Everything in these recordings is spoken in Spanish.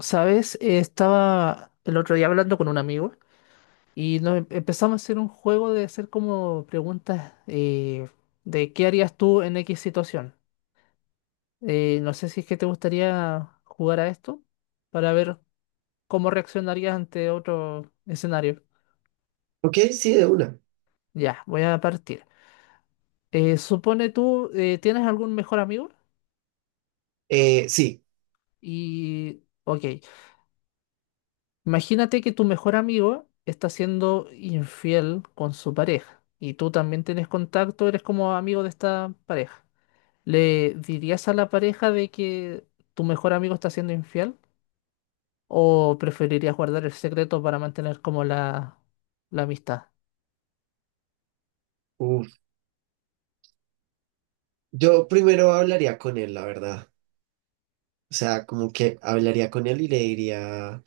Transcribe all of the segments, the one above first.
¿Sabes? Estaba el otro día hablando con un amigo y nos empezamos a hacer un juego de hacer como preguntas de qué harías tú en X situación. No sé si es que te gustaría jugar a esto para ver cómo reaccionarías ante otro escenario. Ok, sí, de una. Ya, voy a partir. Supone tú, ¿tienes algún mejor amigo? Eh, sí, Y, ok. Imagínate que tu mejor amigo está siendo infiel con su pareja y tú también tienes contacto, eres como amigo de esta pareja. ¿Le dirías a la pareja de que tu mejor amigo está siendo infiel o preferirías guardar el secreto para mantener como la amistad? uf, yo primero hablaría con él, la verdad. O sea, como que hablaría con él y le diría,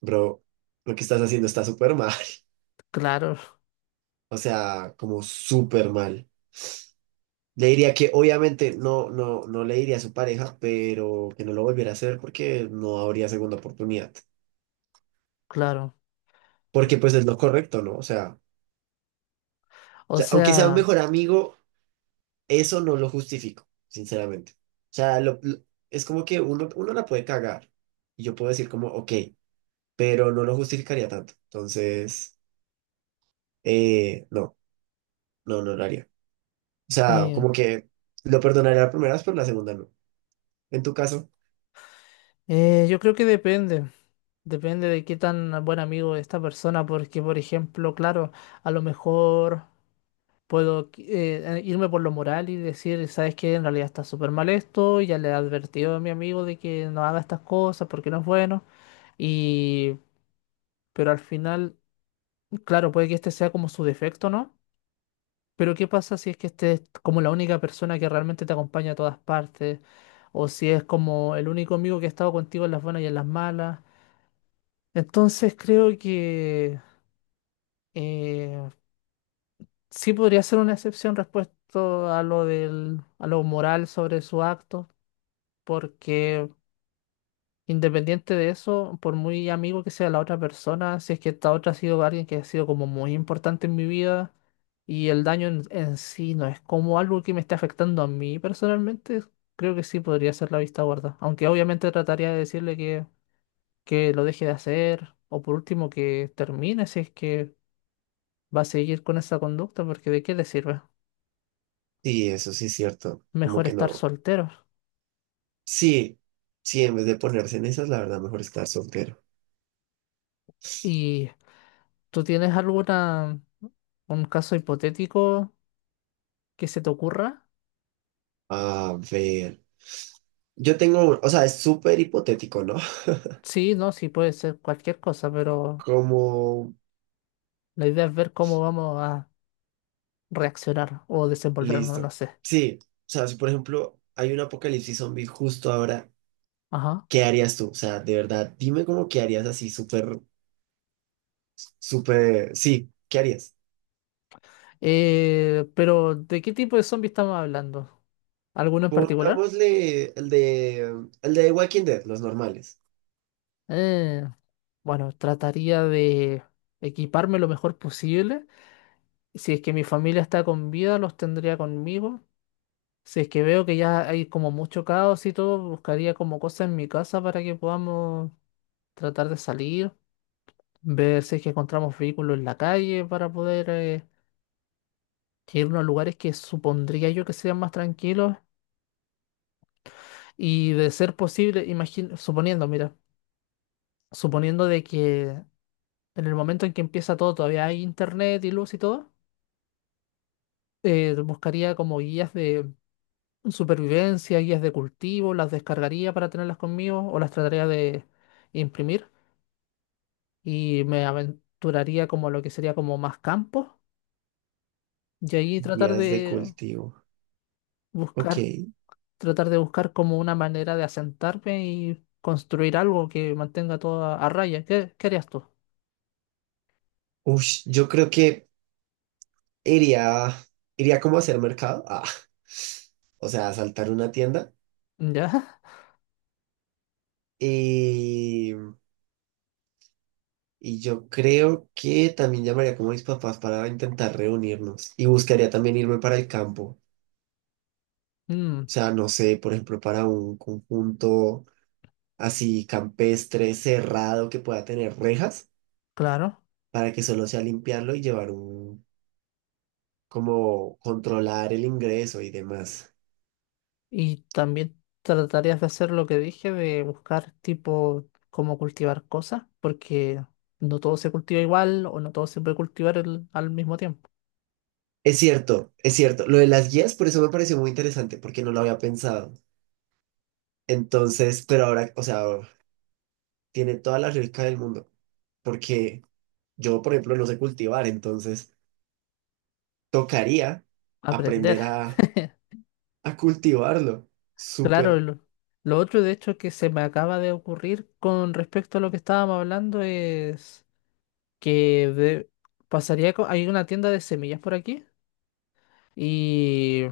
bro, lo que estás haciendo está súper mal. Claro, O sea, como súper mal. Le diría que obviamente no, no, no le diría a su pareja, pero que no lo volviera a hacer porque no habría segunda oportunidad. claro. Porque pues es lo correcto, ¿no? O sea, O aunque sea un sea, mejor amigo. Eso no lo justifico, sinceramente. O sea, es como que uno la puede cagar. Y yo puedo decir como, ok, pero no lo justificaría tanto. Entonces, no, no lo haría. O sea, eh, como que lo perdonaría la primera vez, pero la segunda no. En tu caso, yo creo que depende. Depende de qué tan buen amigo es esta persona, porque por ejemplo, claro, a lo mejor... Puedo irme por lo moral y decir, ¿sabes qué? En realidad está súper mal esto, ya le he advertido a mi amigo de que no haga estas cosas porque no es bueno. Y, pero al final, claro, puede que este sea como su defecto, ¿no? Pero ¿qué pasa si es que este es como la única persona que realmente te acompaña a todas partes? O si es como el único amigo que ha estado contigo en las buenas y en las malas. Entonces creo que eh, sí podría ser una excepción respecto a lo del, a lo moral sobre su acto porque independiente de eso, por muy amigo que sea la otra persona, si es que esta otra ha sido alguien que ha sido como muy importante en mi vida y el daño en sí no es como algo que me esté afectando a mí personalmente, creo que sí podría ser la vista gorda, aunque obviamente trataría de decirle que lo deje de hacer o por último que termine si es que va a seguir con esa conducta, porque ¿de qué le sirve? sí, eso sí es cierto. Como Mejor que estar no. soltero. Sí, sí, en vez de ponerse en esas, la verdad, mejor estar soltero. ¿Y tú tienes alguna, un caso hipotético? Que se te ocurra. A ver, yo tengo, o sea, es súper hipotético, ¿no? Sí, no, sí puede ser cualquier cosa, pero Como la idea es ver cómo vamos a reaccionar o desenvolvernos, no Listo. sé. Sí, o sea, si por ejemplo hay un apocalipsis zombie justo ahora, Ajá. ¿qué harías tú? O sea, de verdad, dime cómo qué harías así, súper, súper, sí, ¿qué harías? Pero, ¿de qué tipo de zombie estamos hablando? ¿Alguno en particular? Pongámosle el de Walking Dead, los normales. Eh, bueno, trataría de equiparme lo mejor posible. Si es que mi familia está con vida, los tendría conmigo. Si es que veo que ya hay como mucho caos y todo, buscaría como cosas en mi casa para que podamos tratar de salir. Ver si es que encontramos vehículos en la calle para poder irnos a lugares que supondría yo que sean más tranquilos y de ser posible, imagino, suponiendo, mira, suponiendo de que en el momento en que empieza todo, todavía hay internet y luz y todo, buscaría como guías de supervivencia, guías de cultivo, las descargaría para tenerlas conmigo o las trataría de imprimir y me aventuraría como a lo que sería como más campo y ahí Días de cultivo. Ok. buscar tratar de buscar como una manera de asentarme y construir algo que mantenga todo a raya. ¿Qué, qué harías tú? Ush, yo creo que iría, iría como a hacer mercado. Ah. O sea, a saltar una tienda. ¿Ya? Y yo creo que también llamaría como a mis papás para intentar reunirnos y buscaría también irme para el campo. O Mm, sea, no sé, por ejemplo, para un conjunto así campestre, cerrado, que pueda tener rejas, claro. para que solo sea limpiarlo y llevar un, como controlar el ingreso y demás. Y también tratarías de hacer lo que dije, de buscar tipo cómo cultivar cosas, porque no todo se cultiva igual o no todo se puede cultivar al mismo tiempo. Es cierto, es cierto. Lo de las guías, por eso me pareció muy interesante, porque no lo había pensado. Entonces, pero ahora, o sea, tiene toda la lógica del mundo, porque yo, por ejemplo, no sé cultivar, entonces tocaría Aprender. aprender a cultivarlo. Claro, Súper. Lo otro de hecho que se me acaba de ocurrir con respecto a lo que estábamos hablando es que pasaría, hay una tienda de semillas por aquí y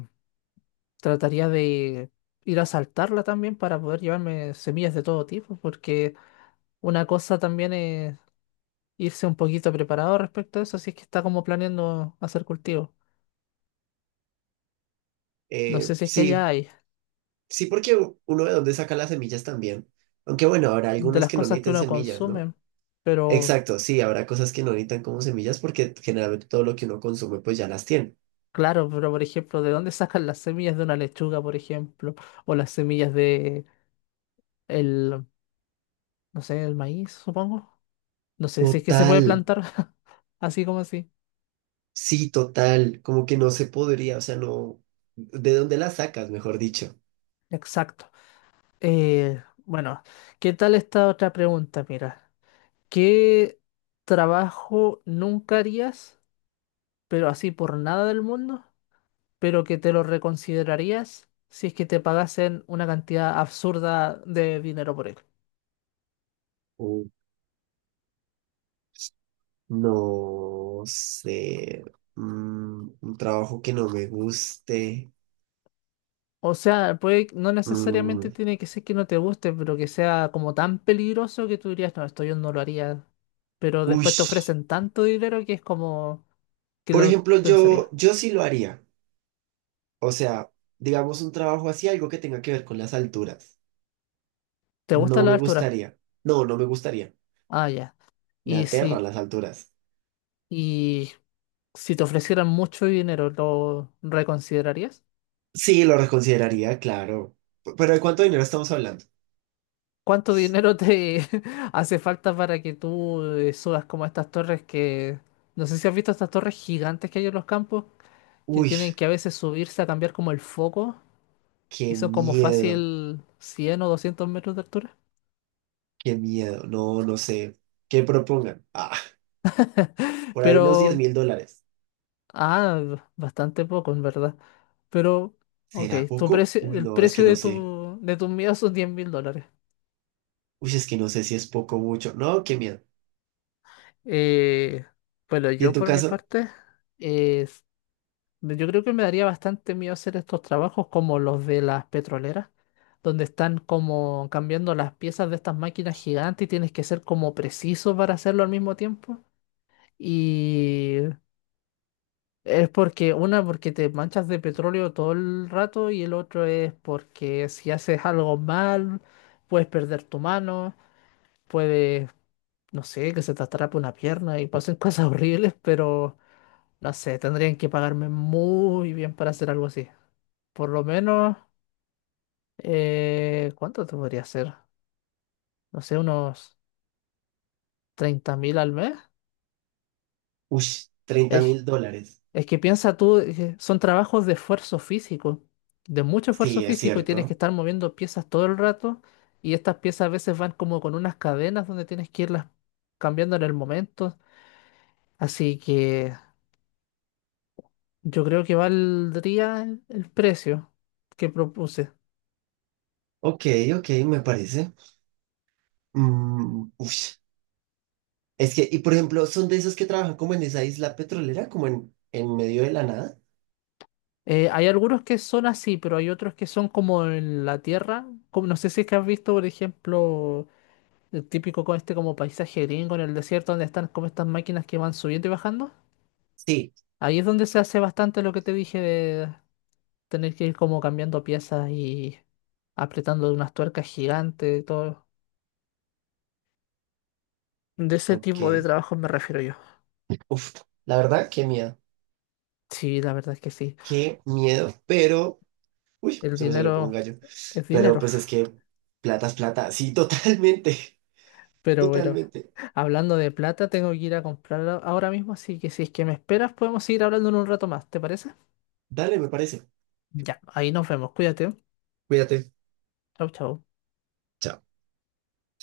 trataría de ir a saltarla también para poder llevarme semillas de todo tipo, porque una cosa también es irse un poquito preparado respecto a eso, si es que está como planeando hacer cultivo. No sé si es que allá Sí, hay sí, porque uno de dónde saca las semillas también. Aunque bueno, habrá de algunas las que no cosas que necesitan uno semillas, ¿no? consume, pero Exacto, sí, habrá cosas que no necesitan como semillas porque generalmente todo lo que uno consume pues ya las tiene. claro, pero por ejemplo, ¿de dónde sacan las semillas de una lechuga, por ejemplo? O las semillas de el, no sé, el maíz, supongo. No sé si es que se puede Total, plantar así como así. sí, total, como que no se podría, o sea, no, ¿de dónde las sacas, mejor dicho? Exacto. Bueno, ¿qué tal esta otra pregunta? Mira, ¿qué trabajo nunca harías, pero así por nada del mundo, pero que te lo reconsiderarías si es que te pagasen una cantidad absurda de dinero por él? No sé, mm, un trabajo que no me guste. O sea, puede, no necesariamente Mm, tiene que ser que no te guste, pero que sea como tan peligroso que tú dirías, no, esto yo no lo haría. Pero después te ush. ofrecen tanto dinero que es como... ¿Qué Por lo ejemplo, pensarías? yo sí lo haría. O sea, digamos un trabajo así, algo que tenga que ver con las alturas. ¿Te gusta No la me altura? gustaría. No, no me gustaría. Ah, ya. Me Y aterran si, las alturas. y si te ofrecieran mucho dinero, ¿lo reconsiderarías? Sí, lo reconsideraría, claro. Pero ¿de cuánto dinero estamos hablando? ¿Cuánto dinero te hace falta para que tú subas como estas torres que... No sé si has visto estas torres gigantes que hay en los campos, que Uy, tienen que a veces subirse a cambiar como el foco y qué son como miedo, fácil 100 o 200 metros de altura. qué miedo. No, no sé. ¿Qué propongan? Ah, por ahí unos diez Pero, mil dólares. ah, bastante poco, en verdad. Pero, ok, ¿Será tu poco? precio, Uy, el no, es que precio no de sé. tu, de tus miedos son $10.000. Uy, es que no sé si es poco o mucho. No, qué miedo. Eh, bueno, ¿Y en yo tu por mi caso? parte, eh, yo creo que me daría bastante miedo hacer estos trabajos como los de las petroleras, donde están como cambiando las piezas de estas máquinas gigantes y tienes que ser como preciso para hacerlo al mismo tiempo. Y es porque, una, porque te manchas de petróleo todo el rato y el otro es porque si haces algo mal, puedes perder tu mano. Puede, no sé, que se te atrape una pierna y pasen cosas horribles, pero no sé, tendrían que pagarme muy bien para hacer algo así. Por lo menos, ¿cuánto te podría hacer? No sé, unos 30.000 al mes. Uy, treinta Es, mil dólares. es que piensa tú, son trabajos de esfuerzo físico, de mucho esfuerzo Sí, es físico y tienes que cierto. estar moviendo piezas todo el rato y estas piezas a veces van como con unas cadenas donde tienes que irlas cambiando en el momento. Así que yo creo que valdría el precio que propuse. Ok, ok, me parece. Mm, uy, es que, y por ejemplo, ¿son de esos que trabajan como en esa isla petrolera, como en medio de la nada? Hay algunos que son así, pero hay otros que son como en la tierra. Como, no sé si es que has visto, por ejemplo, el típico con este como paisaje gringo en el desierto donde están como estas máquinas que van subiendo y bajando. Sí, Ahí es donde se hace bastante lo que te dije de tener que ir como cambiando piezas y apretando unas tuercas gigantes y todo. De ese tipo de ok. trabajo me refiero yo. Uf, la verdad, qué miedo. Sí, la verdad es que sí. Qué miedo, pero Uy, El se me salió como un dinero gallo. es Pero dinero. pues es que plata es plata. Sí, totalmente. Pero bueno. Totalmente. Hablando de plata, tengo que ir a comprar ahora mismo, así que si es que me esperas, podemos seguir hablando en un rato más, ¿te parece? Dale, me parece. Ya, ahí nos vemos, cuídate. Cuídate. Chau, chau. Chao.